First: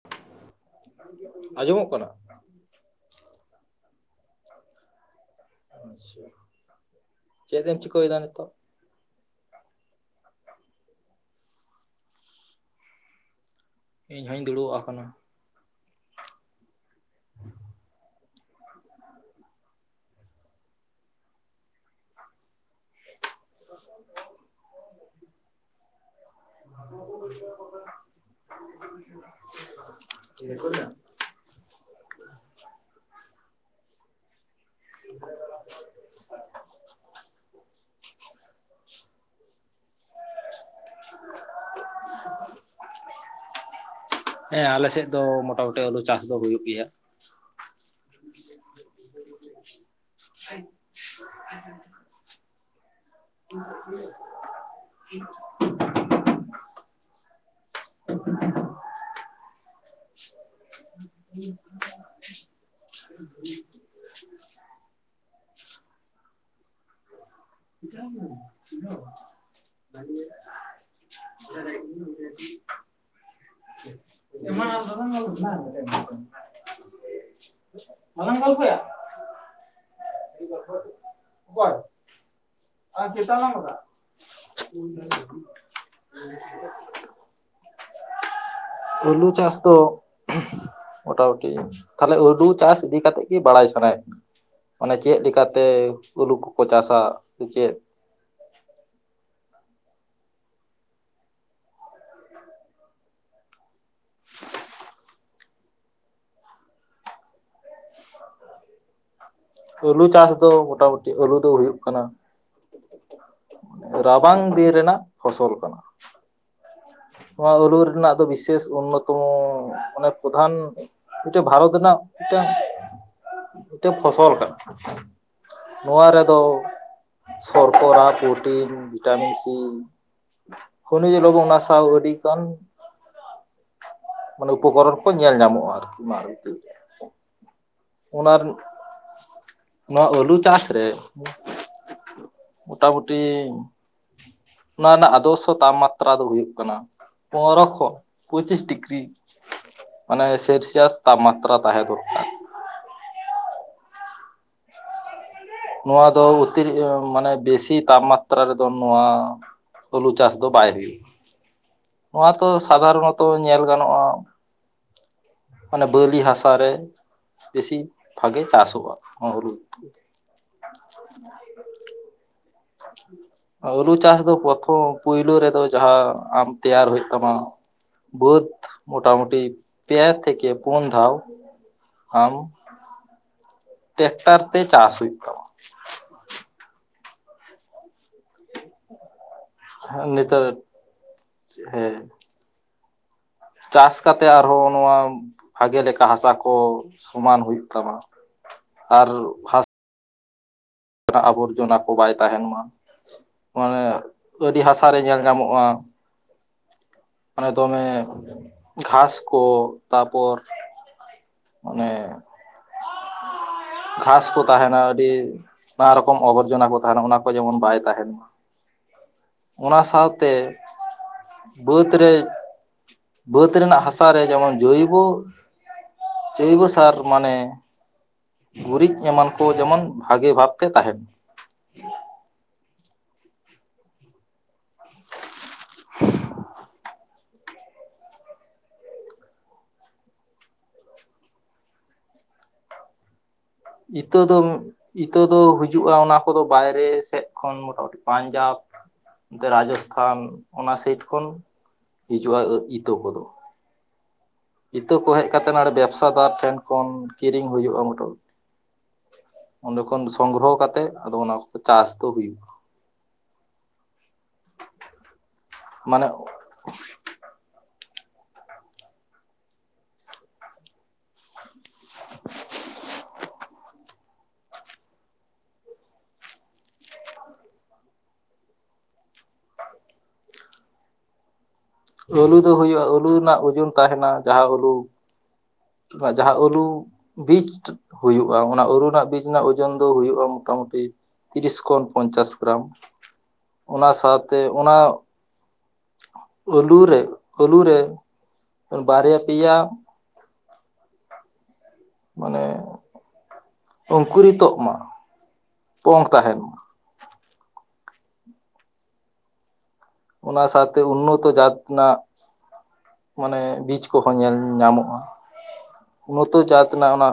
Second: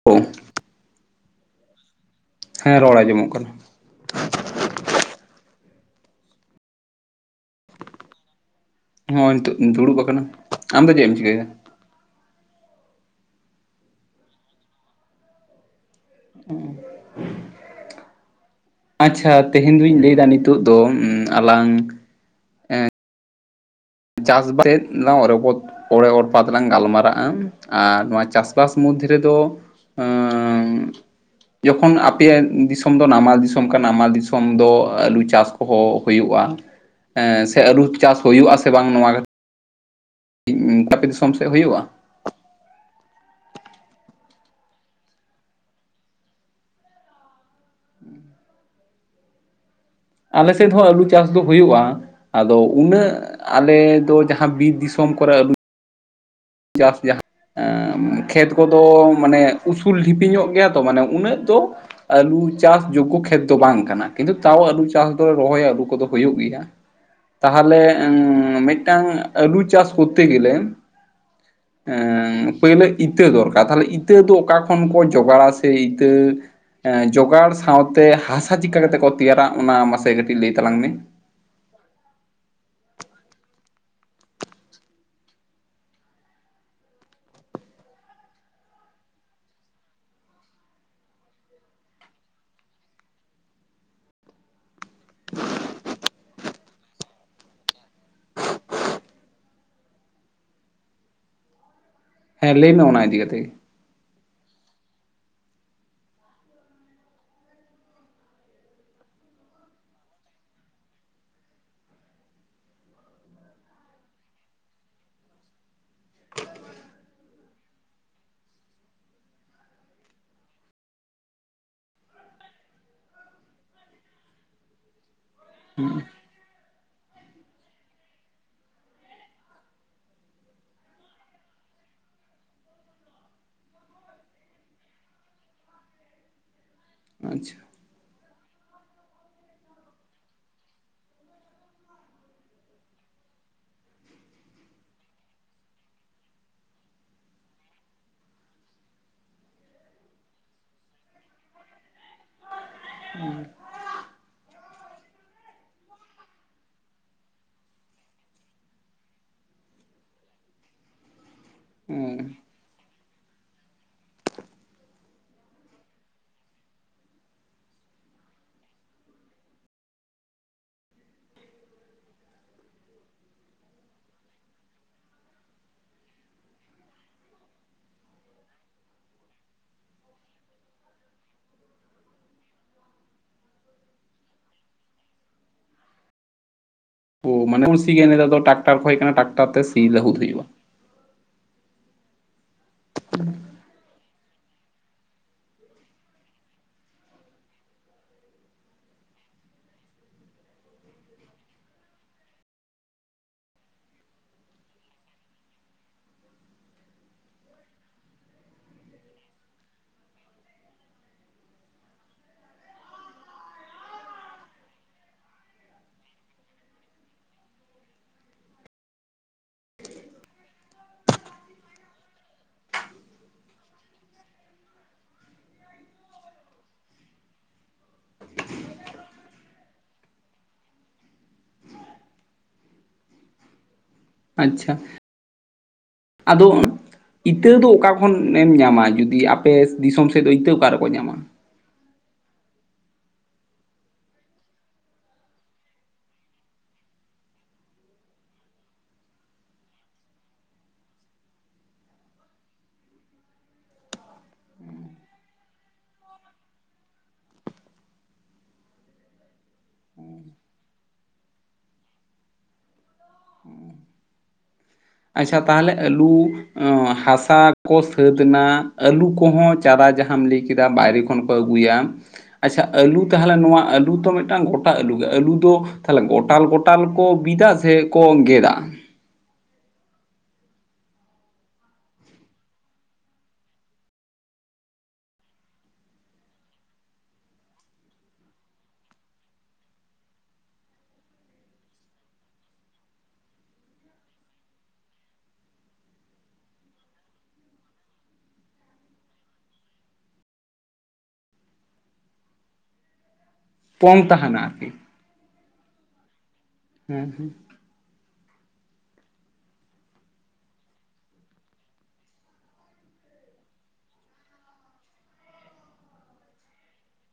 [unintelligible] ᱟᱸᱡᱚᱢᱚᱜ ᱠᱟᱱᱟ᱾ ᱦᱮᱸ ᱨᱚᱲ ᱟᱸᱡᱚᱢᱚᱜ ᱠᱟᱱᱟ᱾ ᱟᱪᱪᱷᱟ ᱪᱮᱫ ᱮᱢ ᱪᱤᱠᱟᱹᱭ ᱫᱟ ᱱᱤᱛᱚᱜ? ᱦᱳᱭ ᱱᱤᱛᱚᱜ ᱤᱧ ᱫᱩᱲᱩᱵ ᱟᱠᱟᱱᱟ᱾ ᱟᱢ ᱫᱚ ᱪᱮᱜ ᱮᱢ ᱪᱤᱠᱟᱹᱭᱫᱟ? ᱤᱧ ᱦᱚᱸᱧ ᱫᱩᱲᱩᱜ ᱟᱠᱟᱱᱟ᱾ ᱟᱪᱪᱷᱟ ᱛᱮᱦᱮᱧ ᱫᱩᱧ ᱞᱟᱹᱭ ᱫᱟ ᱱᱤᱛᱚᱜ ᱫᱚ ᱟᱞᱟᱝ᱾ ᱪᱟᱥᱵᱟ [unintelligible] ᱛᱮᱫ ᱞᱟᱝ ᱨᱚᱯᱚᱫ ᱚᱲᱮ ᱚᱨᱯᱟᱛᱮᱞᱟᱝ ᱜᱟᱞᱢᱟᱨᱟᱜᱼᱟ ᱟᱨ ᱱᱚᱣᱟ ᱪᱟᱥᱵᱟᱥ ᱢᱚᱫᱽᱫᱷᱮ ᱨᱮᱫᱚ ᱟᱸᱻ [unintelligible] ᱡᱚᱠᱷᱚᱱ ᱟᱯᱮᱭᱟᱜ ᱫᱤᱥᱚᱢ ᱫᱚ ᱱᱟᱢᱟᱞ ᱫᱤᱥᱚᱢ ᱠᱟᱱᱟ, ᱱᱟᱢᱟᱞ ᱫᱤᱥᱚᱢ ᱫᱚ᱾ ᱟᱹᱞᱩ ᱪᱟᱥ ᱠᱚᱦᱚᱸ ᱦᱩᱭᱩᱜᱼᱟ᱾ ᱦᱮᱸ ᱥᱮ ᱟᱹᱞᱩ ᱪᱟᱥ ᱦᱩᱭᱩᱜ ᱟᱥᱮ ᱵᱟᱝ ᱱᱚᱣᱟ ᱠᱟ [unintelligible] ᱟᱯᱮ ᱫᱤᱥᱚᱢ ᱥᱮᱜ ᱦᱩᱭᱩᱜᱼᱟ᱾ [inaudible] ᱦᱮᱸ ᱟᱞᱮ ᱥᱮᱜ ᱫᱚ ᱢᱚᱴᱟᱢᱩᱴᱤ ᱟᱞᱩ ᱪᱟᱥ ᱫᱚ ᱦᱩᱭᱩᱜ ᱜᱮᱭᱟ᱾ [inaudible] [inaudible] ᱟᱞᱮ ᱥᱮᱫ ᱦᱚᱸ ᱟᱹᱞᱩ ᱪᱟᱥ ᱫᱚ ᱦᱩᱭᱩᱜᱼᱟ ᱟᱫᱚ ᱩᱱᱟᱹᱜ ᱟᱞᱮᱫᱚ ᱡᱟᱦᱟᱸ ᱵᱤᱨ ᱫᱤᱥᱚᱢ ᱠᱚᱨᱮᱜ ᱟᱞᱩ ᱪᱟᱥ ᱡᱟᱦᱟᱸ ᱠᱷᱮᱛ ᱠᱚᱫᱚ ᱢᱟᱱᱮ ᱩᱥᱩᱞ ᱰᱷᱤᱯᱤ ᱧᱚᱜ ᱜᱮᱭᱟ ᱛᱚ ᱢᱟᱱᱮ ᱩᱱᱟᱹᱜ ᱫᱚ ᱟᱹᱞᱩ ᱪᱟᱥ ᱡᱳᱜᱜᱚ ᱠᱷᱮᱛ ᱫᱚ ᱵᱟᱝ ᱠᱟᱱᱟ ᱠᱤᱱᱛᱩ ᱛᱟᱣ ᱟᱹᱞᱩ ᱪᱟᱥ ᱫᱚ ᱨᱚᱦᱚᱭ ᱟᱹᱞᱩ ᱠᱚᱫᱚ ᱦᱳᱭᱳᱜ ᱜᱮᱭᱟ᱾ [inaudible] ᱛᱟᱦᱚᱞᱮ ᱢᱤᱫᱴᱟᱝ ᱟᱹᱞᱩ ᱪᱟᱥ ᱠᱚᱨᱛᱮ ᱜᱮᱞᱮ [inaudible] ᱮᱸ ᱯᱳᱹᱭᱞᱳ ᱤᱛᱟᱹ ᱫᱚᱨᱠᱟᱨ ᱛᱟᱦᱞᱮ ᱤᱛᱟᱹ ᱫᱚ ᱚᱠᱟ ᱠᱷᱚᱱ ᱠᱚ ᱡᱚᱜᱟᱲᱟ ᱥᱮ ᱤᱛᱟᱹ ᱡᱚᱜᱟᱲ ᱥᱟᱶᱛᱮ ᱦᱟᱥᱟ ᱪᱤᱠᱟ ᱠᱟᱛᱮᱜ ᱠᱚ ᱛᱮᱭᱟᱨᱟ ᱚᱱᱟ ᱢᱟᱥᱮ ᱠᱟᱹᱴᱤᱡ ᱞᱟᱹᱭ ᱛᱟᱞᱟᱝ ᱢᱮ᱾ [inaudible] ᱟᱨ ᱪᱮᱛᱟᱱ ᱞᱟᱝ ᱵᱟᱜᱟᱜᱼᱟ᱾ ᱟᱞᱩ ᱪᱟᱥ ᱫᱚ ᱢᱚᱴᱟ ᱢᱩᱴᱤ ᱛᱟᱦᱚᱞᱮ ᱟᱹᱞᱩ ᱪᱟᱥ ᱤᱫᱤ ᱠᱟᱛᱮᱜ ᱜᱮ ᱵᱟᱲᱟᱭ ᱥᱟᱱᱟᱭᱮᱫ ᱚᱱᱮ ᱪᱮᱫ ᱞᱮᱠᱟᱛᱮ ᱟᱹᱞᱩ ᱠᱚᱠᱚ ᱪᱟᱥᱟ ᱥᱮ ᱪᱮᱫ ᱦᱮᱸ ᱞᱟᱹᱭ ᱢᱮ ᱚᱱᱟ ᱤᱫᱤ ᱠᱟᱛᱮ ᱜᱮ? ᱟᱹᱞᱩ ᱪᱟᱥ ᱫᱚ ᱢᱚᱴᱟ ᱢᱩᱴᱤ ᱟᱹᱞᱩ ᱫᱚ ᱦᱩᱭᱩᱜ ᱠᱟᱱᱟ ᱨᱟᱵᱟᱝ ᱫᱤᱱ ᱨᱮᱱᱟᱜ ᱯᱷᱚᱥᱚᱞ ᱠᱟᱱᱟ᱾ ᱱᱚᱣᱟ ᱟᱹᱞᱩ ᱨᱮᱱᱟᱜ ᱫᱚ ᱵᱤᱥᱮᱥ ᱩᱱᱚᱛᱚᱢᱚ ᱢᱟᱱᱮ ᱯᱨᱚᱫᱷᱟᱱ ᱢᱤᱫᱴᱮᱱ ᱵᱷᱟᱨᱚᱛ ᱨᱮᱱᱟᱜ ᱢᱤᱫᱴᱟᱝ, ᱢᱤᱫᱴᱮᱱ ᱯᱷᱚᱥᱚᱞ ᱠᱟᱱᱟ᱾ ᱱᱚᱣᱟ ᱨᱮᱫᱚ, ᱥᱚᱨᱚᱠᱚᱨᱟ ᱯᱨᱚᱴᱤᱱ ᱵᱷᱤᱴᱟᱢᱤᱱ ᱥᱤ ᱦᱚᱱᱤᱡ ᱞᱚᱵᱚ ᱚᱱᱟ [unintelligible] ᱢᱟᱱᱮ ᱩᱯᱚᱠᱚᱨᱚᱱ ᱠᱚ ᱧᱮᱞ ᱧᱟᱢᱚᱜᱼᱟ ᱟᱨᱠᱤ [unintelligible] ᱟᱪᱪᱷᱟ ᱚᱱᱟ ᱨᱮᱱ ᱱᱚᱣᱟ ᱟᱹᱞᱩ ᱪᱟᱥ ᱨᱮ, ᱢᱚᱴᱟᱢᱩᱴᱤ ᱚᱱᱟ ᱨᱮᱱᱟᱜ ᱟᱫᱚᱨᱥᱚ ᱛᱟᱯᱢᱟᱛᱨᱟ ᱫᱚ ᱦᱩᱭᱩᱜ ᱠᱟᱱᱟ ᱯᱚᱱᱨᱚ ᱠᱷᱚᱱ ᱯᱚᱸᱪᱤᱥ ᱰᱤᱜᱨᱤ, ᱢᱟᱱᱮ ᱥᱮᱞᱥᱤᱭᱟᱥ ᱛᱯᱢᱟᱛᱨᱟ ᱛᱟᱦᱮᱸ ᱫᱚᱨᱠᱟᱨ᱾ [unintelligible] ᱱᱚᱣᱟ ᱫᱚ ᱚᱛᱤᱨ ᱢᱟᱱᱮ ᱵᱮᱥᱤ ᱛᱟᱯᱢᱟᱛᱨᱟ ᱨᱮᱫᱚ ᱱᱚᱣᱟ ᱟᱹᱞᱩ ᱪᱟᱥ ᱫᱚ ᱵᱟᱭ ᱦᱩᱭᱩᱜᱼᱟ᱾ ᱦᱮᱸ ᱱᱚᱣᱟᱛᱚ ᱥᱟᱫᱷᱟᱨᱚᱱᱚᱛᱚ ᱧᱮᱞ ᱜᱟᱱᱚᱜᱼᱟ ᱢᱟᱱᱮ ᱵᱟᱹᱞᱤ ᱦᱟᱥᱟ ᱨᱮ ᱵᱮᱥᱤ ᱵᱷᱟᱜᱮ ᱪᱟᱥᱚᱜᱼᱟ ᱟᱞᱩ᱾ [unintelligible] ᱟᱹᱞᱩ ᱪᱟᱥ ᱫᱚ ᱯᱨᱚᱛᱷᱚᱢ ᱯᱳᱭᱞᱳ ᱨᱮᱫᱚ ᱡᱟᱦᱟᱸ ᱟᱢ ᱛᱮᱭᱟᱨ ᱦᱩᱭᱩᱜ ᱛᱟᱢᱟ, ᱵᱟᱹᱫ ᱢᱳᱴᱟᱢᱩᱴᱤ ᱯᱮ ᱛᱷᱮᱠᱮ ᱯᱩᱱ ᱫᱷᱟᱣ ᱴᱮᱠᱴᱟᱨ ᱛᱮ ᱪᱟᱥ ᱦᱩᱭᱩᱜ ᱛᱟᱢ ᱚ ᱢᱟᱱᱮ ᱯᱩ ᱥᱤ ᱱᱮᱛᱟᱨ ᱫᱚ ᱴᱨᱟᱠᱴᱟᱨ ᱠᱚ ᱦᱮᱡ ᱠᱟᱱᱟ ᱴᱨᱟᱠᱴᱟᱨ ᱛᱮ ᱥᱤ ᱞᱟᱹᱦᱩᱫ ᱦᱩᱭᱩᱜᱼᱟ᱾ ᱱᱮᱛᱟᱨ ᱦᱮᱸ [inaudible] ᱪᱟᱥ ᱠᱟᱛᱮᱜ ᱟᱨᱦᱚᱸ ᱱᱚᱣᱟ ᱵᱷᱟᱜᱮ ᱞᱮᱠᱟ ᱦᱟᱥᱟ ᱠᱚ ᱥᱚᱢᱟᱱ ᱦᱩᱭᱩᱜ ᱛᱟᱢᱟ᱾ ᱟᱨ ᱦᱟᱥ ᱱᱟᱜ ᱟᱵᱚᱨᱡᱚᱱᱟ ᱠᱚ ᱵᱟᱭ ᱛᱟᱦᱮᱱ ᱢᱟ ᱢᱟᱱᱮ ᱟᱹᱰᱤ ᱦᱟᱥᱟ ᱨᱮ ᱧᱮᱞ ᱧᱟᱢᱚᱜᱼᱟ, ᱢᱟᱱᱮ ᱫᱚᱢᱮ ᱜᱷᱟᱥ ᱠᱚ ᱛᱟᱨᱯᱚᱨ ᱢᱟᱱᱮ ᱜᱷᱟᱥ ᱠᱚ ᱛᱟᱦᱮᱱᱟ ᱟᱹᱰᱤ ᱵᱟᱨ ᱨᱚᱠᱚᱢ ᱟᱵᱚᱨᱡᱚᱱᱟ ᱠᱚ ᱛᱟᱦᱮᱱᱟ ᱚᱱᱟ ᱠᱚ ᱡᱮᱢᱚᱱ ᱵᱟᱭ ᱛᱟᱦᱮᱱ ᱢᱟ᱾ ᱚᱱᱟ ᱥᱟᱶᱛᱮ ᱵᱟᱹᱫᱽ ᱨᱮ ᱵᱟᱹᱫᱽ ᱨᱮᱱᱟᱜ ᱦᱟᱥᱟ ᱨᱮ ᱡᱮᱢᱚᱱ ᱡᱳᱭᱵᱚ ᱡᱚᱭᱵᱚ ᱥᱟᱨ ᱢᱟᱱᱮ ᱜᱩᱨᱤᱡ ᱮᱢᱟᱱ ᱠᱚ ᱡᱮᱢᱚᱱ ᱵᱷᱟᱜᱤ ᱵᱷᱟᱵᱛᱮ ᱛᱟᱦᱮᱱ ᱢᱟ᱾ ᱟᱪᱪᱷᱟ ᱟᱫᱚ ᱤᱛᱟᱹ ᱫᱚ ᱚᱠᱟ ᱠᱷᱚᱱᱮᱢ ᱧᱟᱢᱟ ᱡᱩᱫᱤ ᱟᱯᱮ ᱫᱤᱥᱚᱢ ᱥᱮᱫ ᱫᱚ ᱤᱛᱟᱹ ᱚᱠᱟ ᱨᱮᱠᱚ ᱧᱟᱢᱟ? ᱤᱛᱟ ᱫᱚ ᱤᱛᱟᱹ ᱫᱚ ᱦᱤᱡᱩᱜᱼᱟ ᱚᱱᱟ ᱠᱚᱫᱚ ᱵᱟᱭᱨᱮ ᱥᱮᱫ ᱠᱷᱚᱱ ᱢᱚᱴᱟᱢᱩᱴᱤ ᱯᱟᱧᱡᱟᱵᱽ ᱮᱱᱛᱮ ᱨᱟᱡᱚᱥᱛᱷᱟᱱ ᱚᱱᱟ ᱥᱮᱟᱭᱤᱴ ᱠᱷᱚᱱ ᱦᱤᱡᱩᱜᱼᱟ ᱤᱛᱟᱹ ᱠᱚᱫᱚ᱾ ᱤᱛᱟᱹ ᱠᱚ ᱦᱮᱡ ᱠᱟᱛᱮ ᱱᱚᱸᱰᱮ ᱵᱮᱵᱽᱥᱟᱫᱟᱨ ᱴᱷᱮᱱ ᱠᱷᱚᱱ ᱠᱤᱨᱤᱧ ᱦᱩᱭᱩᱜᱼᱟ ᱢᱚᱴᱟᱢᱩᱴᱤ ᱚᱸᱰᱮ ᱠᱷᱚᱱ ᱥᱚᱝᱜᱨᱚᱦᱚ ᱠᱟᱛᱮᱫ ᱟᱫᱚ ᱚᱱᱟ ᱠᱚ ᱪᱟᱥ ᱫᱚ ᱦᱩᱭᱩᱜᱼᱟ᱾ ᱟᱪᱪᱷᱟ ᱛᱟᱦᱚᱞᱮ ᱢᱟᱱᱮ ᱟᱞᱩ ᱦᱟᱥᱟ ᱠᱚ ᱥᱟᱹᱛ ᱮᱱᱟ, ᱟᱹᱞᱩ ᱠᱚᱦᱚᱸ ᱪᱟᱨᱟ ᱡᱟᱦᱟᱸᱢ ᱞᱟᱹᱭ ᱠᱮᱫᱟ ᱵᱟᱭᱨᱮ ᱠᱚ ᱠᱷᱚᱱ ᱠᱚ ᱟᱹᱜᱩᱭᱟ ᱟᱪᱪᱷᱟ ᱟᱹᱞᱩ ᱛᱟᱦᱚᱞᱮ ᱱᱚᱣᱟ ᱟᱞᱩ ᱟᱹᱞᱩ ᱫᱚ ᱢᱤᱫᱴᱟᱝ ᱜᱚᱴᱟ ᱟᱹᱞᱩ ᱜᱮ ᱟᱹᱞᱩ ᱫᱚ ᱛᱟᱦᱚᱞᱮ ᱜᱚᱴᱟᱞ ᱜᱚᱴᱟᱞ ᱠᱚ ᱵᱤᱫᱟ ᱥᱮ ᱠᱚ ᱜᱮᱫᱟ? ᱟᱹᱞᱩ ᱫᱚ ᱦᱩᱭᱩᱜᱼᱟ ᱟᱹᱞᱩ ᱨᱮᱱᱟᱜ ᱳᱡᱚᱱ ᱛᱟᱦᱮᱱᱟ ᱡᱟᱦᱟᱸ ᱟᱹᱞᱩ ᱡᱟᱦᱟᱸ ᱟᱹᱞᱩ ᱵᱤᱡ ᱦᱩᱭᱩᱜᱼᱟ ᱚᱱᱟ ᱟᱞᱩ ᱨᱮᱱᱟᱜ ᱵᱤᱡ ᱨᱮᱱᱟᱜ ᱳᱡᱚᱱ ᱫᱚ ᱦᱩᱭᱩᱜᱼᱟ ᱢᱚᱴᱟᱢᱩᱴᱤ ᱛᱤᱨᱤᱥ ᱠᱷᱚᱱ ᱯᱚᱧᱪᱟᱥ ᱜᱨᱟᱢ ᱚᱱᱟ ᱥᱟᱶᱛᱮ ᱚᱱᱟ ᱟᱹᱞᱩ ᱨᱮ ᱟᱹᱞᱩ ᱨᱮ ᱵᱟᱨᱭᱟ ᱯᱮᱭᱟ ᱢᱟᱱᱮ ᱯᱚᱝ ᱛᱟᱦᱮᱱᱟ ᱚᱝᱠᱩᱨᱤᱛᱚᱜ ᱟᱨᱠᱤ ᱢᱟ ᱯᱚᱝ ᱛᱟᱦᱮᱱ ᱢᱟ᱾ ᱦᱩᱸ ᱚᱱᱟ ᱥᱟᱶᱛᱮ ᱩᱱᱱᱚᱛᱚ ᱡᱟᱛ ᱨᱮᱱᱟᱜ ᱢᱟᱱᱮ ᱵᱤᱪ ᱠᱚᱦᱚᱸ ᱧᱮᱞ ᱧᱟᱢᱚᱜᱼᱟ᱾ ᱩᱱᱱᱚᱛᱚ ᱡᱟᱛ ᱨᱮᱱᱟᱜ ᱚᱱᱟ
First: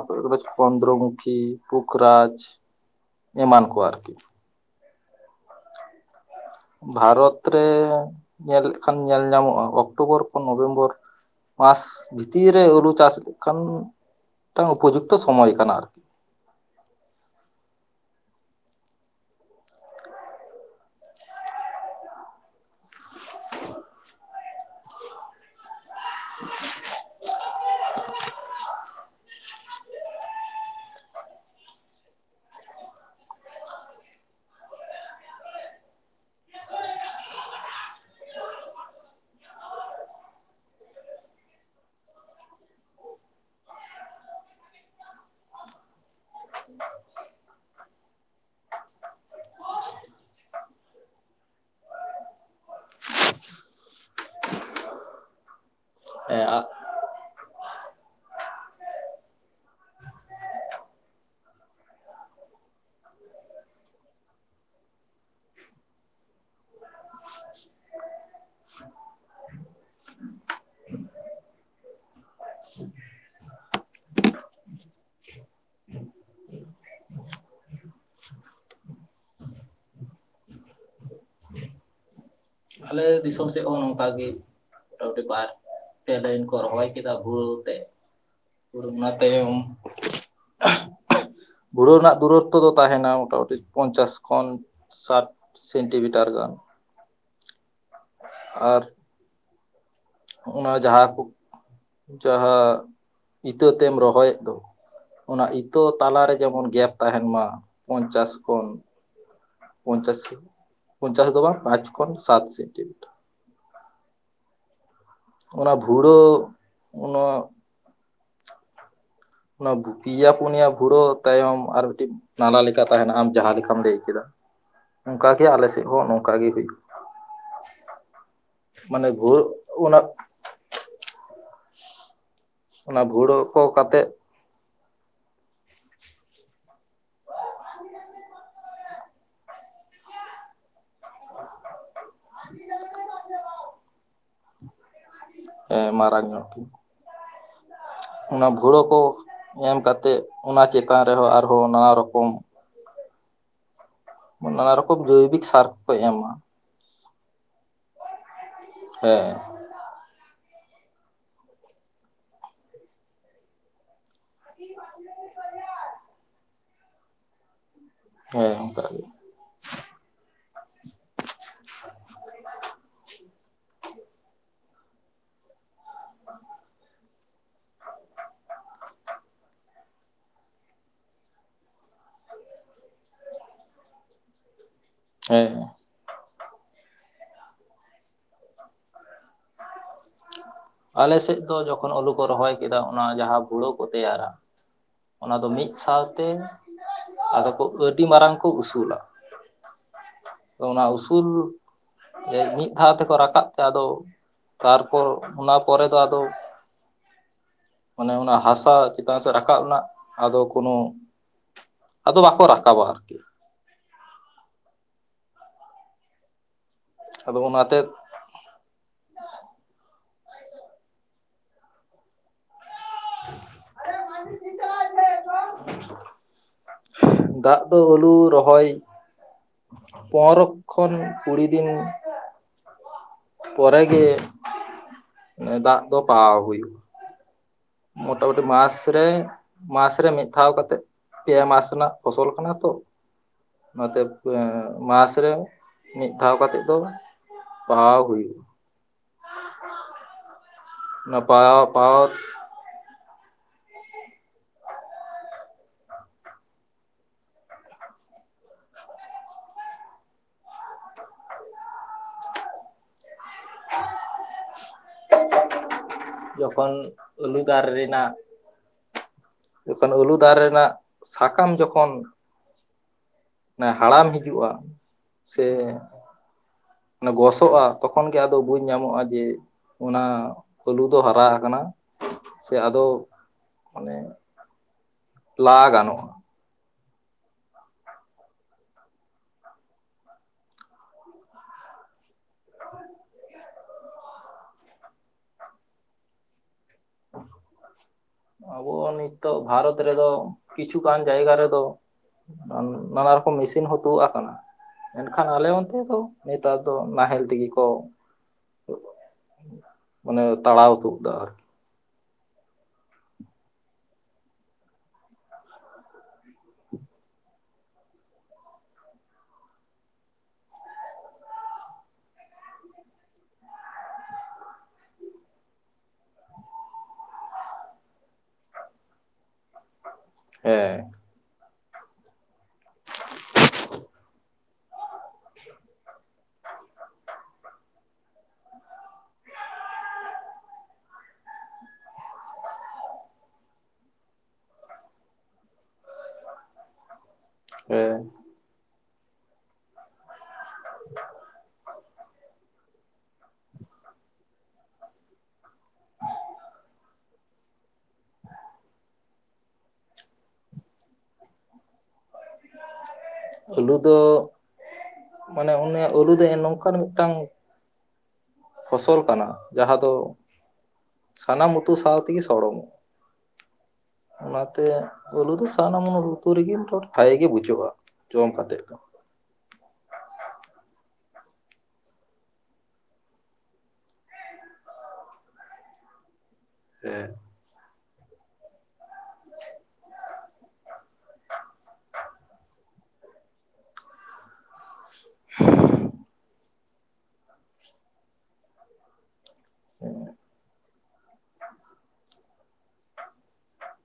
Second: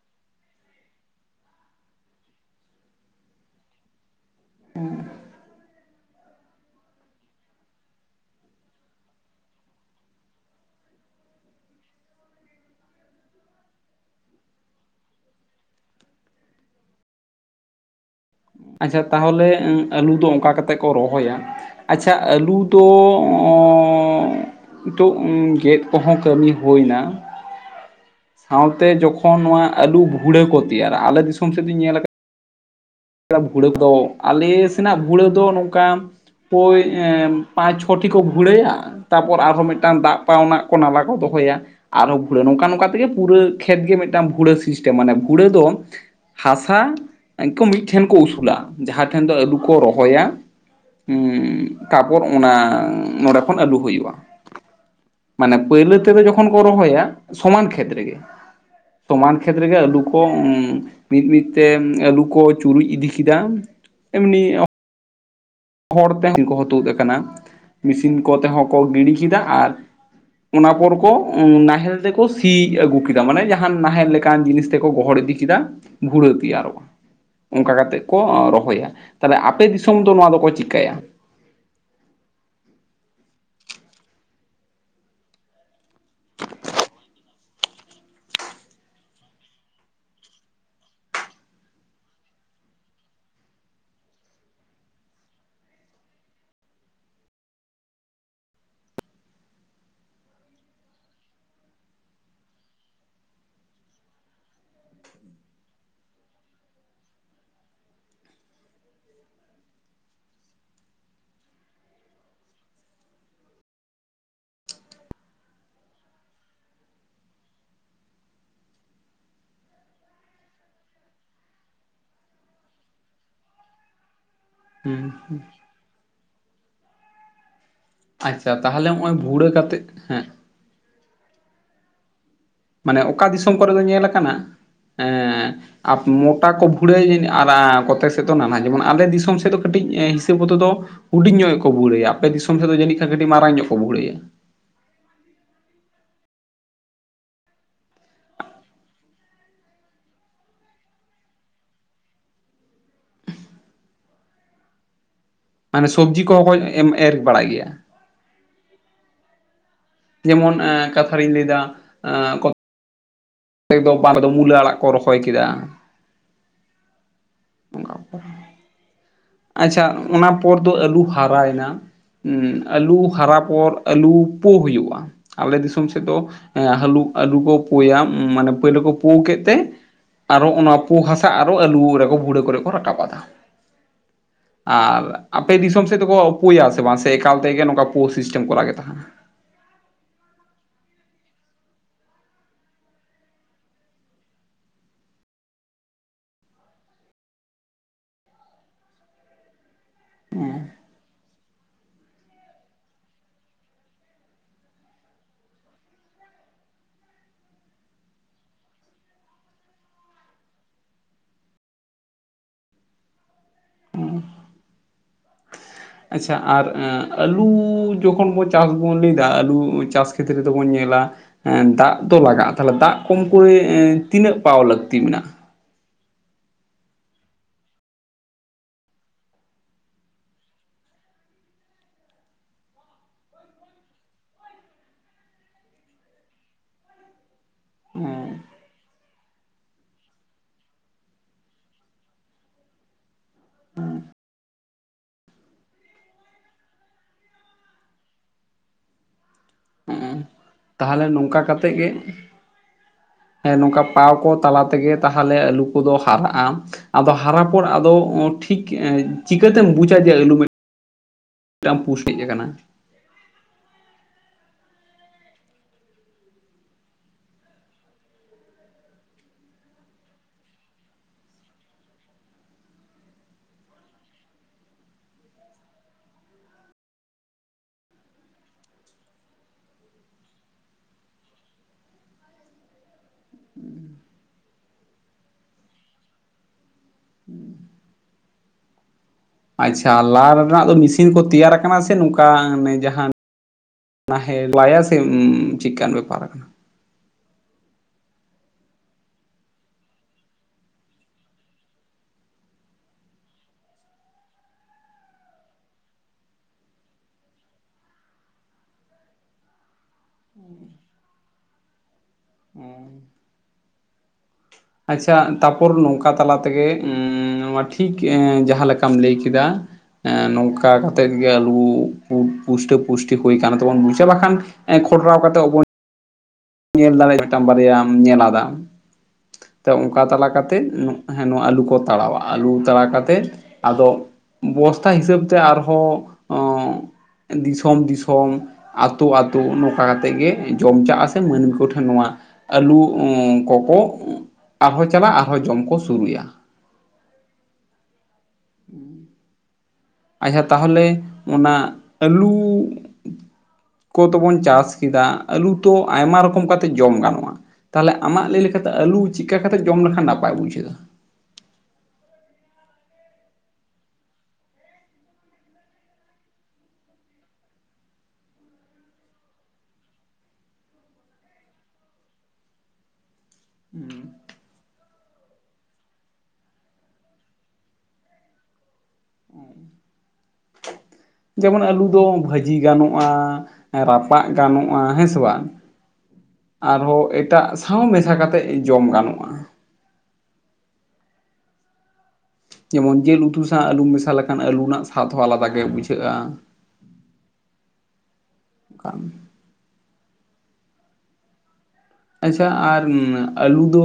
ᱪᱚᱱᱫᱨᱚᱢᱩᱠᱷᱤ ᱯᱩᱠᱷᱨᱟᱡᱽ ᱮᱢᱟᱱ ᱠᱚ ᱟᱨᱠᱤ᱾ ᱵᱷᱟᱨᱚᱛ ᱨᱮ ᱧᱮᱞᱮᱫ ᱠᱷᱟᱱ ᱧᱮᱞ ᱧᱟᱢᱚᱜᱼᱟ ᱚᱠᱴᱳᱵᱚᱨ ᱠᱷᱚᱱ ᱱᱚᱵᱷᱮᱢᱵᱚᱨ ᱢᱟᱥ ᱵᱷᱤᱛᱤᱨ ᱨᱮ ᱟᱹᱞᱩ ᱪᱟᱥ ᱞᱮᱠᱷᱟᱱ ᱢᱤᱫᱴᱟᱝ ᱩᱯᱚᱡᱩᱠᱛᱚ ᱥᱚᱢᱚᱭ ᱠᱟᱱᱟ᱾ ᱟᱪᱪᱷᱟ ᱛᱟᱦᱚᱞᱮ ᱟᱹᱞᱩ ᱫᱚ ᱚᱱᱠᱟ ᱠᱟᱛᱮᱫ ᱠᱚ ᱨᱚᱦᱚᱭᱟ ᱟᱪᱪᱷᱟ ᱟᱹᱞᱩ ᱫᱚ [inaudible] ᱱᱤᱛᱚᱜ ᱜᱮᱫ ᱠᱚᱦᱚᱸ ᱠᱟᱹᱢᱤ ᱦᱩᱭ ᱮᱱᱟ ᱥᱟᱶᱛᱮ ᱡᱚᱠᱷᱚᱱ ᱱᱚᱣᱟ ᱟᱹᱞᱩ ᱵᱷᱩᱲᱟᱹ ᱠᱚ ᱛᱮᱭᱟᱨᱟ ᱟᱞᱮ ᱫᱤᱥᱚᱢ ᱥᱮᱫ ᱤᱧ ᱧᱮᱞ ᱠᱟᱫ [inaudible] ᱵᱷᱩᱲᱟᱹ ᱫᱚ ᱟᱞᱮ ᱥᱮᱱᱟᱜ ᱵᱷᱩᱲᱟᱹ ᱫᱚ ᱱᱚᱝᱠᱟᱱ ᱯᱳᱭ ᱯᱟᱸᱪ ᱪᱷᱚᱴᱤ ᱠᱚ ᱵᱷᱩᱲᱟᱹᱭᱟ, ᱛᱟᱯᱚᱨ ᱟᱨᱦᱚᱸ ᱢᱤᱫᱴᱟᱝ ᱫᱟᱜ ᱯᱟᱣᱱᱟ ᱠᱚ ᱱᱟᱞᱟ ᱠᱚ ᱫᱚᱦᱚᱭᱟ ᱟᱨᱦᱚᱸ ᱵᱷᱩᱲᱟᱹ ᱱᱚᱝᱠᱟ ᱱᱚᱝᱠᱟ ᱛᱮᱜᱮ ᱯᱩᱨᱟᱹ ᱠᱷᱮᱛ ᱜᱮ ᱢᱤᱫᱴᱟᱱ ᱵᱷᱩᱲᱟᱹ ᱥᱤᱥᱴᱮᱢ ᱢᱟᱱᱮ ᱵᱷᱩᱲᱟᱹ ᱫᱚ ᱦᱟᱥᱟ ᱠᱚ ᱢᱤᱫ ᱴᱷᱮᱱ ᱠᱚ ᱩᱥᱩᱞᱟ ᱡᱟᱦᱟᱸ ᱴᱷᱮᱱ ᱫᱚ ᱟᱹᱞᱩ ᱠᱚ ᱨᱚᱦᱚᱭᱟ᱾ ᱦᱩᱸ ᱛᱟᱨᱯᱚᱨ ᱚᱱᱟ ᱱᱚᱸᱰᱮ ᱠᱷᱚᱱ ᱟᱹᱞᱩ ᱦᱩᱭᱩᱜᱼᱟ᱾ ᱢᱟᱱᱮ ᱯᱟᱹᱭᱞᱟᱹ ᱛᱮᱫᱚ ᱡᱚᱠᱷᱚᱱ ᱠᱚ ᱨᱚᱦᱚᱭᱟ ᱥᱚᱢᱟᱱ ᱠᱷᱮᱛ ᱨᱮᱜᱮ᱾ ᱥᱚᱢᱟᱱ ᱠᱷᱮᱛ ᱨᱮᱜᱮ ᱟᱹᱞᱩ ᱠᱚ ᱢᱤᱫ ᱢᱤᱫ ᱛᱮ ᱟᱹᱞᱩ ᱠᱚ ᱪᱩᱨᱩᱡ ᱤᱫᱤ ᱠᱮᱫᱟ ᱮᱢᱱᱤ ᱦᱚᱲ ᱛᱮᱦᱚᱸ [inaudible] ᱠᱚᱦᱚᱸ ᱛᱳᱫ ᱠᱟᱱᱟ ᱢᱮᱥᱤᱱ ᱠᱚᱛᱮᱦᱚᱸ ᱠᱚ ᱜᱤᱰᱤ ᱠᱮᱫᱟ ᱟᱨ ᱚᱱᱟ ᱯᱚᱨ ᱠᱚ ᱱᱟᱦᱮᱞ ᱛᱮᱠᱚ ᱥᱤ ᱟᱹᱜᱩ ᱠᱮᱫᱟ ᱢᱟᱱᱮ ᱡᱟᱦᱟᱱ ᱱᱟᱦᱮᱞ ᱞᱮᱠᱟᱱ ᱡᱤᱱᱤᱥ ᱛᱮᱠᱚ ᱜᱚᱦᱚᱲ ᱤᱫᱤ ᱠᱮᱫᱟ ᱵᱷᱩᱲᱟᱹ ᱛᱮᱭᱟᱨᱚᱜᱼᱟ ᱚᱱᱠᱟ ᱠᱟᱛᱮᱫ ᱠᱚ ᱨᱚᱦᱚᱭᱟ ᱾ ᱛᱟᱦᱚᱞᱮ ᱟᱯᱮ ᱫᱤᱥᱚᱢ ᱫᱚ ᱱᱚᱣᱟ ᱫᱚᱠᱚ ᱪᱤᱠᱟᱹᱭᱟ? ᱟᱞᱮ ᱫᱤᱥᱚᱢ ᱥᱮᱫ ᱦᱚᱸ ᱱᱚᱝᱠᱟ ᱜᱮ ᱢᱚᱴᱟᱢᱩᱴᱤ ᱵᱟᱨ ᱯᱮ ᱞᱟᱭᱤᱱ ᱠᱚ ᱨᱚᱦᱚᱭ ᱠᱮᱫᱟ ᱵᱷᱤᱲᱟᱹ ᱟᱛᱮ ᱵᱷᱩᱲᱟᱹ ᱚᱱᱟ ᱛᱟᱭᱚᱢ ᱫᱷᱩᱲᱟᱹᱣ ᱨᱮᱱᱟᱜ ᱫᱩᱨᱚᱛᱛᱚ ᱫᱚ ᱛᱟᱦᱮᱱᱟ ᱢᱚᱴᱟᱢᱩᱴᱤ ᱯᱚᱧᱪᱟᱥ ᱠᱷᱚᱱ ᱥᱟᱴ ᱥᱮᱱᱴᱤᱢᱤᱴᱟᱨ ᱜᱟᱱ᱾ ᱟᱨ ᱱᱚᱜᱼᱚᱭ ᱱᱟ ᱡᱟᱦᱟᱸ ᱠᱚ, ᱡᱟᱦᱟᱸ ᱤᱛᱟᱹ ᱛᱮᱢ ᱨᱚᱦᱚᱭᱮᱫ ᱫᱚ᱾ ᱚᱱᱟ ᱤᱛᱟᱹ ᱛᱟᱞᱟᱨᱮ ᱡᱮᱢᱚᱱ ᱜᱮᱯ ᱛᱟᱦᱮᱱ ᱢᱟ ᱯᱚᱧᱪᱟᱥ ᱠᱷᱚᱱ ᱯᱚᱧᱪᱟᱥᱤ ᱯᱚᱧᱪᱟᱥ ᱫᱚ ᱵᱟᱝ ᱯᱟᱸᱪ ᱠᱷᱚᱱ ᱥᱟᱛ ᱥᱮᱱᱴᱤᱢᱤᱴᱟᱨ᱾ ᱚᱱᱟ ᱵᱷᱩᱲᱟᱹᱣ ᱚᱱᱟ ᱚᱱᱟ ᱵᱷᱩ ᱯᱮᱭᱟ ᱯᱩᱱᱭᱟ ᱵᱷᱩᱲᱟᱹᱣ ᱛᱟᱭᱚᱢ ᱟᱨ ᱢᱤᱫᱴᱮᱱ ᱱᱟᱞᱟ ᱞᱮᱠᱟ ᱛᱟᱦᱮᱱᱟ ᱟᱢ ᱡᱟᱦᱟᱸ ᱞᱮᱠᱟᱢ ᱞᱟᱹᱭ ᱠᱮᱫᱟ᱾ ᱦᱩᱸ ᱚᱱᱠᱟᱜᱮ ᱟᱞᱮ ᱥᱮᱫ ᱦᱚᱸ ᱱᱚᱝᱠᱟ ᱜᱮ ᱦᱩᱭᱩᱜᱼᱟ᱾ ᱟᱪᱪᱷᱟ ᱛᱟᱦᱚᱞᱮ ᱦᱚᱜᱼᱚᱭ ᱵᱷᱩᱲᱟᱹ ᱠᱟᱛᱮᱫ ᱦᱮᱸ᱾ ᱢᱟᱱᱮ ᱚᱱᱟ ᱚᱠᱟ ᱵᱷᱩᱲᱟᱹ ᱫᱤᱥᱚᱢ ᱠᱚ ᱠᱚᱨᱮ ᱫᱚ ᱧᱮᱞ ᱠᱟᱛᱮᱜ ᱠᱟᱱᱟ ᱮᱻ ᱟᱨ ᱢᱚᱴᱟ ᱠᱚ ᱵᱷᱩᱲᱟᱹᱭ ᱟᱨ ᱠᱚᱛᱮ ᱥᱮᱫ ᱫᱚ ᱱᱟᱱᱦᱟ ᱡᱮᱢᱚᱱ ᱟᱞᱮ ᱫᱤᱥᱚᱢ ᱥᱮᱫ ᱫᱚ ᱠᱟᱹᱴᱤᱡ ᱦᱤᱥᱟᱹᱵᱽ ᱢᱚᱛᱚ ᱫᱚ ᱦᱩᱰᱤᱧ ᱧᱚᱜ ᱠᱚ ᱵᱷᱩᱲᱟᱹᱭᱟ᱾ ᱟᱯᱮ ᱫᱤᱥᱚᱢ ᱥᱮᱫ ᱫᱚ ᱡᱟᱹᱱᱤᱡ ᱠᱷᱟᱱ ᱠᱟᱹᱴᱤᱡ ᱢᱟᱨᱟᱝ ᱧᱚᱜ ᱠᱚ ᱵᱷᱩᱲᱟᱹᱭᱟ᱾ ᱦᱮᱸ ᱢᱟᱨᱟᱝ ᱧᱚᱜ ᱜᱮ᱾ ᱚᱱᱟ ᱵᱷᱩᱲᱟᱹ ᱠᱚ ᱮᱢ ᱠᱟᱛᱮᱜ, ᱚᱱᱟ ᱪᱮᱛᱟᱱ ᱨᱮᱦᱚᱸ ᱟᱨᱦᱚᱸ ᱱᱟᱱᱟ ᱨᱚᱠᱚᱢ ᱢᱟᱱᱮ ᱱᱟᱱᱟ ᱨᱚᱠᱚᱢ ᱜᱟᱹᱭᱵᱤᱠᱥ ᱢᱟᱱᱮ ᱥᱚᱵᱽᱡᱤ ᱠᱚᱦᱚᱸ ᱠᱚ ᱮᱢ ᱮᱨ ᱵᱟᱲᱟᱭ ᱜᱮᱭᱟ ᱾ ᱦᱮᱸ ᱾ ᱡᱮᱢᱚᱱ ᱮᱸ ᱠᱟᱛᱷᱟ ᱨᱤᱧ ᱞᱟᱹᱭᱫᱟ, ᱮᱸ ᱠᱚᱛ [unintelligible] ᱫᱚ ᱵᱟᱲ ᱨᱮᱫᱚ ᱢᱩᱞᱟᱹ ᱟᱲᱟᱜ ᱠᱚ ᱨᱚᱦᱚᱭ ᱠᱮᱫᱟ ᱾ [unintelligible] ᱦᱮᱸ ᱚᱱᱠᱟ ᱜᱮ᱾ ᱟᱪᱪᱷᱟ ᱚᱱᱟ ᱯᱚᱨ ᱫᱚ ᱟᱹᱞᱩ ᱦᱟᱨᱟᱭᱮᱱᱟ ᱾ ᱮᱸ ᱟᱹᱞᱩ ᱦᱟᱨᱟ ᱯᱚᱨ ᱟᱹᱞᱩ ᱯᱳ ᱦᱩᱭᱩᱜᱼᱟ ᱾ ᱟᱞᱮ ᱫᱤᱥᱚᱢ ᱥᱮᱫ ᱫᱚ ᱮᱸ ᱦᱟᱹᱞᱩ ᱟᱹᱞᱩ ᱠᱚ ᱯᱳᱭᱟ ᱢᱟᱱᱮ ᱯᱳᱭᱞᱳ ᱠᱚ ᱯᱳ ᱠᱮᱫ ᱛᱮ, ᱟᱨᱚ ᱚᱱᱟ ᱯᱩ ᱦᱟᱥᱟ ᱟᱨᱚ ᱟᱹᱞᱩ ᱨᱮ ᱵᱷᱩᱲᱟᱹ ᱠᱚᱨᱮ ᱠᱚ ᱨᱟᱠᱟᱵ ᱟᱫᱟ ᱾ ᱟᱨ ᱟᱯᱮ ᱦᱮᱸ ᱫᱤᱥᱚᱢ ᱥᱮᱫ ᱫᱚᱠᱚ ᱯᱳᱭᱟ ᱥᱮ ᱵᱟᱝ ᱥᱮ ᱮᱠᱟᱞ ᱛᱮᱜᱮ ᱱᱚᱝᱠᱟ ᱯᱳ ᱥᱤᱥᱴᱮᱢ ᱠᱚᱨ ᱜᱮ ᱛᱟᱦᱮᱱᱟ? ᱟᱞᱮ ᱥᱮᱫ ᱫᱚ ᱡᱚᱠᱷᱚᱱ ᱟᱞᱩ ᱠᱚ ᱨᱚᱦᱚᱭ ᱠᱮᱫᱟ ᱚᱱᱟ ᱡᱟᱦᱟᱸ ᱵᱷᱩᱲᱟᱹ ᱠᱚ ᱛᱮᱭᱟᱨᱟ᱾ ᱚᱱᱟ ᱫᱚ ᱢᱤᱫ ᱥᱟᱶᱛᱮ, ᱟᱫᱚ ᱠᱚ ᱟᱹᱰᱤ ᱢᱟᱨᱟᱝ ᱠᱚ ᱩᱥᱩᱞᱟ ᱾ ᱚᱱᱟ ᱩᱥᱩᱞ ᱮᱜ ᱢᱤᱫ ᱫᱷᱟᱣ ᱛᱮᱠᱚ ᱨᱟᱠᱟᱵ ᱛᱮ ᱟᱫᱚ, ᱛᱟᱨᱯᱚᱨ ᱚᱱᱟ ᱯᱚᱨᱮ ᱫᱚ ᱟᱫᱚ, ᱢᱟᱱᱮ ᱚᱱᱟ ᱦᱟᱥᱟ ᱪᱮᱛᱟᱱ ᱥᱮᱫ ᱨᱟᱠᱟᱵ ᱨᱮᱱᱟᱜ ᱟᱫᱚ ᱠᱳᱱᱚ ᱟᱫᱚ ᱵᱟᱠᱚ ᱨᱟᱠᱟᱵᱟ ᱟᱨᱠᱤ ᱾ ᱟᱪᱪᱷᱟ ᱟᱨ ᱮᱸ ᱟᱫᱚ ᱟᱹᱞᱩ, ᱚᱱᱟᱛᱮ ᱡᱚᱠᱷᱚᱱ ᱵᱚᱱ ᱪᱟᱥ ᱵᱚᱱ ᱞᱟᱹᱭ ᱮᱫᱟ, ᱟᱹᱞᱩ ᱪᱟᱥ ᱠᱷᱮᱛ ᱨᱮᱫᱚ ᱵᱚᱱ ᱧᱮᱞᱟ ᱾ ᱮᱸ ᱫᱟᱜ ᱫᱚ ᱞᱟᱜᱟᱜᱼᱟ᱾ ᱛᱟᱦᱞᱮ ᱫᱟᱜ ᱠᱚᱢ ᱠᱚᱨᱮ ᱛᱤᱱᱟᱹᱜ ᱯᱟᱣ ᱞᱟᱹᱠᱛᱤ ᱢᱮᱱᱟᱜᱼᱟ? ᱫᱟᱜ ᱫᱚ ᱟᱹᱞᱩ ᱨᱚᱦᱚᱭ, ᱯᱚᱱᱨᱚᱠᱷᱚᱱ ᱠᱩᱲᱤ ᱫᱤᱱ, ᱯᱚᱨᱮ ᱜᱮ ᱫᱟᱜ ᱫᱚ ᱯᱟᱣ ᱦᱩᱭᱩᱜᱼᱟ ᱾ ᱢᱚᱴᱟᱢᱩᱴᱤ ᱢᱟᱥ ᱨᱮ, ᱢᱟᱥ ᱨᱮ ᱢᱤᱫ ᱫᱷᱟᱣ ᱠᱟᱛᱮᱜ ᱾ ᱯᱮᱭᱟ ᱢᱟᱥ ᱨᱮᱱᱟᱜ ᱯᱷᱚᱥᱚᱞ ᱠᱟᱱᱟ ᱛᱚ ᱾ ᱱᱚᱛᱮ ᱢᱟᱥᱨᱮ ᱢᱤᱫ ᱫᱷᱟᱣ ᱠᱟᱛᱮᱜ ᱫᱚ ᱾ ᱯᱟᱣᱟᱹᱣ ᱦᱩᱭᱩᱜ᱾ ᱦᱮᱸ ᱛᱟᱦᱚᱞᱮ ᱚᱱᱟ ᱱᱚᱝᱠᱟ ᱯᱟᱣᱟᱣ ᱠᱟᱛᱮᱜ ᱜᱮ, ᱯᱟᱣᱟᱣ ᱦᱮᱸ ᱱᱚᱝᱠᱟ ᱯᱟᱣ ᱠᱚ ᱛᱟᱞᱟ ᱛᱮᱜᱮ ᱛᱟᱦᱚᱞᱮ ᱟᱹᱞᱩ ᱠᱚᱫᱚ ᱦᱟᱨᱟᱜᱼᱟ ᱾ ᱟᱫᱚ ᱦᱟᱨᱟ ᱯᱚᱨ ᱟᱫᱚ ᱴᱷᱤᱠ ᱪᱤᱠᱟᱹᱛᱮᱢ ᱵᱩᱡᱟ ᱡᱮ ᱟᱹᱞᱩ ᱢᱤᱛ ᱢᱤᱫᱴᱟᱝ ᱯᱳᱥᱴᱤᱜ ᱟᱠᱟᱱᱟ? ᱡᱚᱠᱷᱚᱱ ᱟᱹᱞᱩ ᱫᱟᱨ ᱨᱮᱱᱟᱜ, ᱡᱚᱠᱷᱚᱱ ᱟᱹᱞᱩ ᱫᱟᱨᱮ ᱨᱮᱱᱟᱜ ᱥᱟᱠᱟᱢ ᱡᱚᱠᱷᱚᱱ, ᱦᱟᱲᱟᱢ ᱦᱤᱡᱩᱜᱼᱟ ᱥᱮ, ᱜᱚᱥᱚᱜᱼᱟ ᱛᱚᱠᱷᱚᱱ ᱜᱮ ᱟᱫᱚ ᱵᱩᱡᱽ ᱧᱟᱢᱚᱜᱼᱟ ᱡᱮ ᱚᱱᱟ, ᱟᱹᱞᱩ ᱫᱚ ᱦᱟᱨᱟ ᱟᱠᱟᱱᱟ ᱥᱮ ᱟᱫᱚ ᱢᱟᱱᱮ ᱾ ᱞᱟ ᱜᱟᱱᱚᱜ-ᱟ᱾ ᱟᱪᱪᱷᱟ ᱞᱟ ᱨᱮᱱᱟᱜ ᱫᱚ ᱢᱮᱥᱤᱱ ᱠᱚ ᱛᱮᱭᱟᱨ ᱟᱠᱟᱱᱟ ᱥᱮ ᱱᱚᱝᱠᱟ ᱟᱱᱮ ᱡᱟᱦᱟᱸ, ᱦᱮᱸ ᱞᱟᱭᱟ ᱥᱮ ᱪᱤᱠᱟᱱ ᱵᱮᱯᱟᱨ ᱠᱟᱱᱟ, [unintelligible] ᱟᱵᱚ ᱱᱤᱛᱚᱜ ᱵᱷᱟᱨᱚᱛ ᱨᱮᱫᱚ ᱠᱤᱪᱷᱩᱜᱟᱱ ᱡᱟᱭᱜᱟ ᱨᱮᱫᱚ, ᱱᱟᱱᱟ ᱨᱚᱠᱚᱢ ᱢᱮᱥᱤᱱ ᱦᱚᱸ ᱛᱩᱫ ᱟᱠᱟᱱᱟ ᱾ ᱢᱮᱱᱠᱷᱟᱱ ᱟᱞᱮ ᱚᱱᱛᱮ ᱫᱚ ᱱᱮᱛᱟᱨ ᱫᱚ ᱱᱟᱦᱮᱞ ᱛᱮᱜᱮ ᱠᱚ ᱢᱟᱱᱮ ᱛᱟᱲᱟᱣ ᱛᱩᱫ ᱮᱫᱟ ᱟᱨᱠᱤ ᱾ ᱦᱩᱸ ᱟᱪᱪᱷᱟ ᱛᱟᱨᱯᱚᱨ ᱱᱚᱝᱠᱟ ᱛᱟᱞᱟ ᱛᱮᱜᱮ ᱱᱚᱣᱟ ᱴᱷᱤᱠ ᱡᱟᱦᱟᱸ ᱞᱮᱠᱟᱢ ᱞᱟᱹᱭ ᱠᱮᱫᱟ ᱾ ᱱᱚᱝᱠᱟ ᱠᱟᱛᱮᱜ ᱜᱮ ᱟᱞᱩ ᱯᱩᱥᱴᱟᱹ ᱯᱩᱥᱴᱤ ᱦᱩᱭ ᱠᱟᱱᱟ ᱛᱮᱵᱚᱱ ᱵᱩᱡᱷᱟᱹᱣᱟ ᱵᱟᱠᱷᱟᱱ, ᱠᱷᱚᱴᱨᱟᱣ ᱠᱟᱛᱮ ᱵᱚᱱ, ᱧᱮᱞ ᱫᱟᱲᱮᱭᱟᱜ ᱢᱤᱫᱴᱟᱝ ᱵᱟᱨᱭᱟᱢ ᱧᱮᱞ ᱟᱫᱟ ᱛᱚ ᱚᱱᱠᱟ ᱛᱟᱞᱟ ᱠᱟᱛᱮ ᱦᱮᱸ ᱦᱮᱸ ᱱᱚᱣᱟ ᱟᱹᱞᱩ ᱠᱚ ᱛᱟᱲᱟᱣᱟ ᱟᱹᱞᱩ ᱛᱟᱲᱟᱣ ᱠᱟᱛᱮᱫ ᱟᱫᱚ ᱵᱚᱥᱛᱟ ᱦᱤᱥᱟᱹᱵ ᱛᱮ ᱟᱨᱦᱚᱸ ᱫᱤᱥᱚᱢ ᱫᱤᱥᱚᱢ ᱟᱛᱳ ᱟᱛᱳ ᱱᱚᱝᱠᱟ ᱠᱟᱛᱮᱜ ᱜᱮ ᱡᱚᱢᱪᱟᱥ ᱢᱟᱹᱱᱢᱤ ᱠᱚᱴᱷᱮᱱ ᱱᱚᱣᱟ ᱟᱹᱞᱩ ᱠᱚᱠᱚ ᱟᱨᱦᱚᱸ ᱪᱟᱞᱟᱜᱼᱟ ᱟᱨᱦᱚᱸ ᱡᱚᱢ ᱠᱚ ᱥᱩᱨᱩᱭᱟ᱾ ᱦᱮᱸ ᱟᱪᱪᱷᱟ ᱛᱟᱦᱚᱞᱮ ᱚᱱᱟ ᱟᱹᱞᱩ ᱠᱚᱫᱚ ᱵᱚᱱ ᱪᱟᱥ ᱠᱮᱫᱟ ᱟᱹᱞᱩ ᱛᱚ ᱟᱭᱢᱟ ᱨᱚᱠᱚᱢ ᱠᱟᱛᱮᱫ ᱡᱚᱢ ᱜᱟᱱᱚᱜᱼᱟ᱾ ᱛᱟᱦᱚᱞᱮ ᱟᱢᱟᱜ ᱞᱟᱹᱭ ᱞᱮᱠᱟᱛᱮ ᱟᱹᱞᱩ ᱪᱤᱠᱟ ᱠᱟᱛᱮ ᱡᱚᱢ ᱞᱮᱠᱷᱟᱱ ᱱᱟᱯᱟᱭ ᱵᱩᱡᱷᱟᱹᱜᱼᱟ? ᱟᱹᱞᱩ ᱫᱚ ᱢᱟᱱᱮ ᱩᱱᱤᱭᱟᱜ ᱟᱹᱞᱩ ᱫᱮ ᱱᱚᱝᱠᱟᱱ ᱢᱤᱫᱴᱟᱝ ᱯᱷᱚᱥᱚᱞ ᱠᱟᱱᱟ ᱡᱟᱦᱟᱸ ᱫᱚ, ᱥᱟᱱᱟᱢ ᱩᱛᱩ ᱥᱟᱶ ᱛᱮᱜᱮ ᱥᱚᱲᱚᱢᱚᱜ- ᱟ᱾ ᱚᱱᱟᱛᱮ ᱟᱹᱞᱩ ᱫᱚ ᱥᱟᱱᱟᱢ [unintelligible] [unintelligible] ᱵᱷᱟᱜᱮ ᱜᱮ ᱵᱩᱡᱷᱟᱹᱜᱼᱟ ᱡᱚᱢ ᱠᱟᱛᱮᱜ ᱫᱚ᱾ ᱡᱮᱢᱚᱱ ᱟᱹᱞᱩ ᱫᱚ ᱵᱷᱟᱹᱡᱤ ᱜᱟᱱᱚᱜᱼᱟ ᱨᱟᱯᱟᱜ ᱜᱟᱱᱚᱜᱼᱟ ᱦᱮᱸ ᱥᱮ ᱵᱟᱝ [inaudible] ᱟᱨᱦᱚᱸ ᱮᱴᱟᱜ ᱥᱟᱶ ᱢᱮᱥᱟ ᱠᱟᱛᱮᱫ ᱡᱚᱢ ᱜᱟᱱᱚᱜᱼᱟ᱾ ᱡᱮᱢᱚᱱ ᱡᱮᱞ ᱩᱛᱩ ᱥᱟᱶ ᱟᱹᱞᱩᱢ ᱢᱮᱥᱟ ᱞᱮᱠᱷᱟᱱ ᱟᱹᱞᱩ ᱨᱮᱱᱟᱜ ᱥᱟᱫᱷ ᱦᱚᱸ ᱟᱞᱟᱫᱟ ᱜᱮ ᱵᱩᱡᱷᱟᱹᱜᱼᱟ᱾ [unintelligible] [inaudible] ᱟᱪᱪᱷᱟ ᱟᱨ ᱟᱹᱞᱩ ᱫᱚ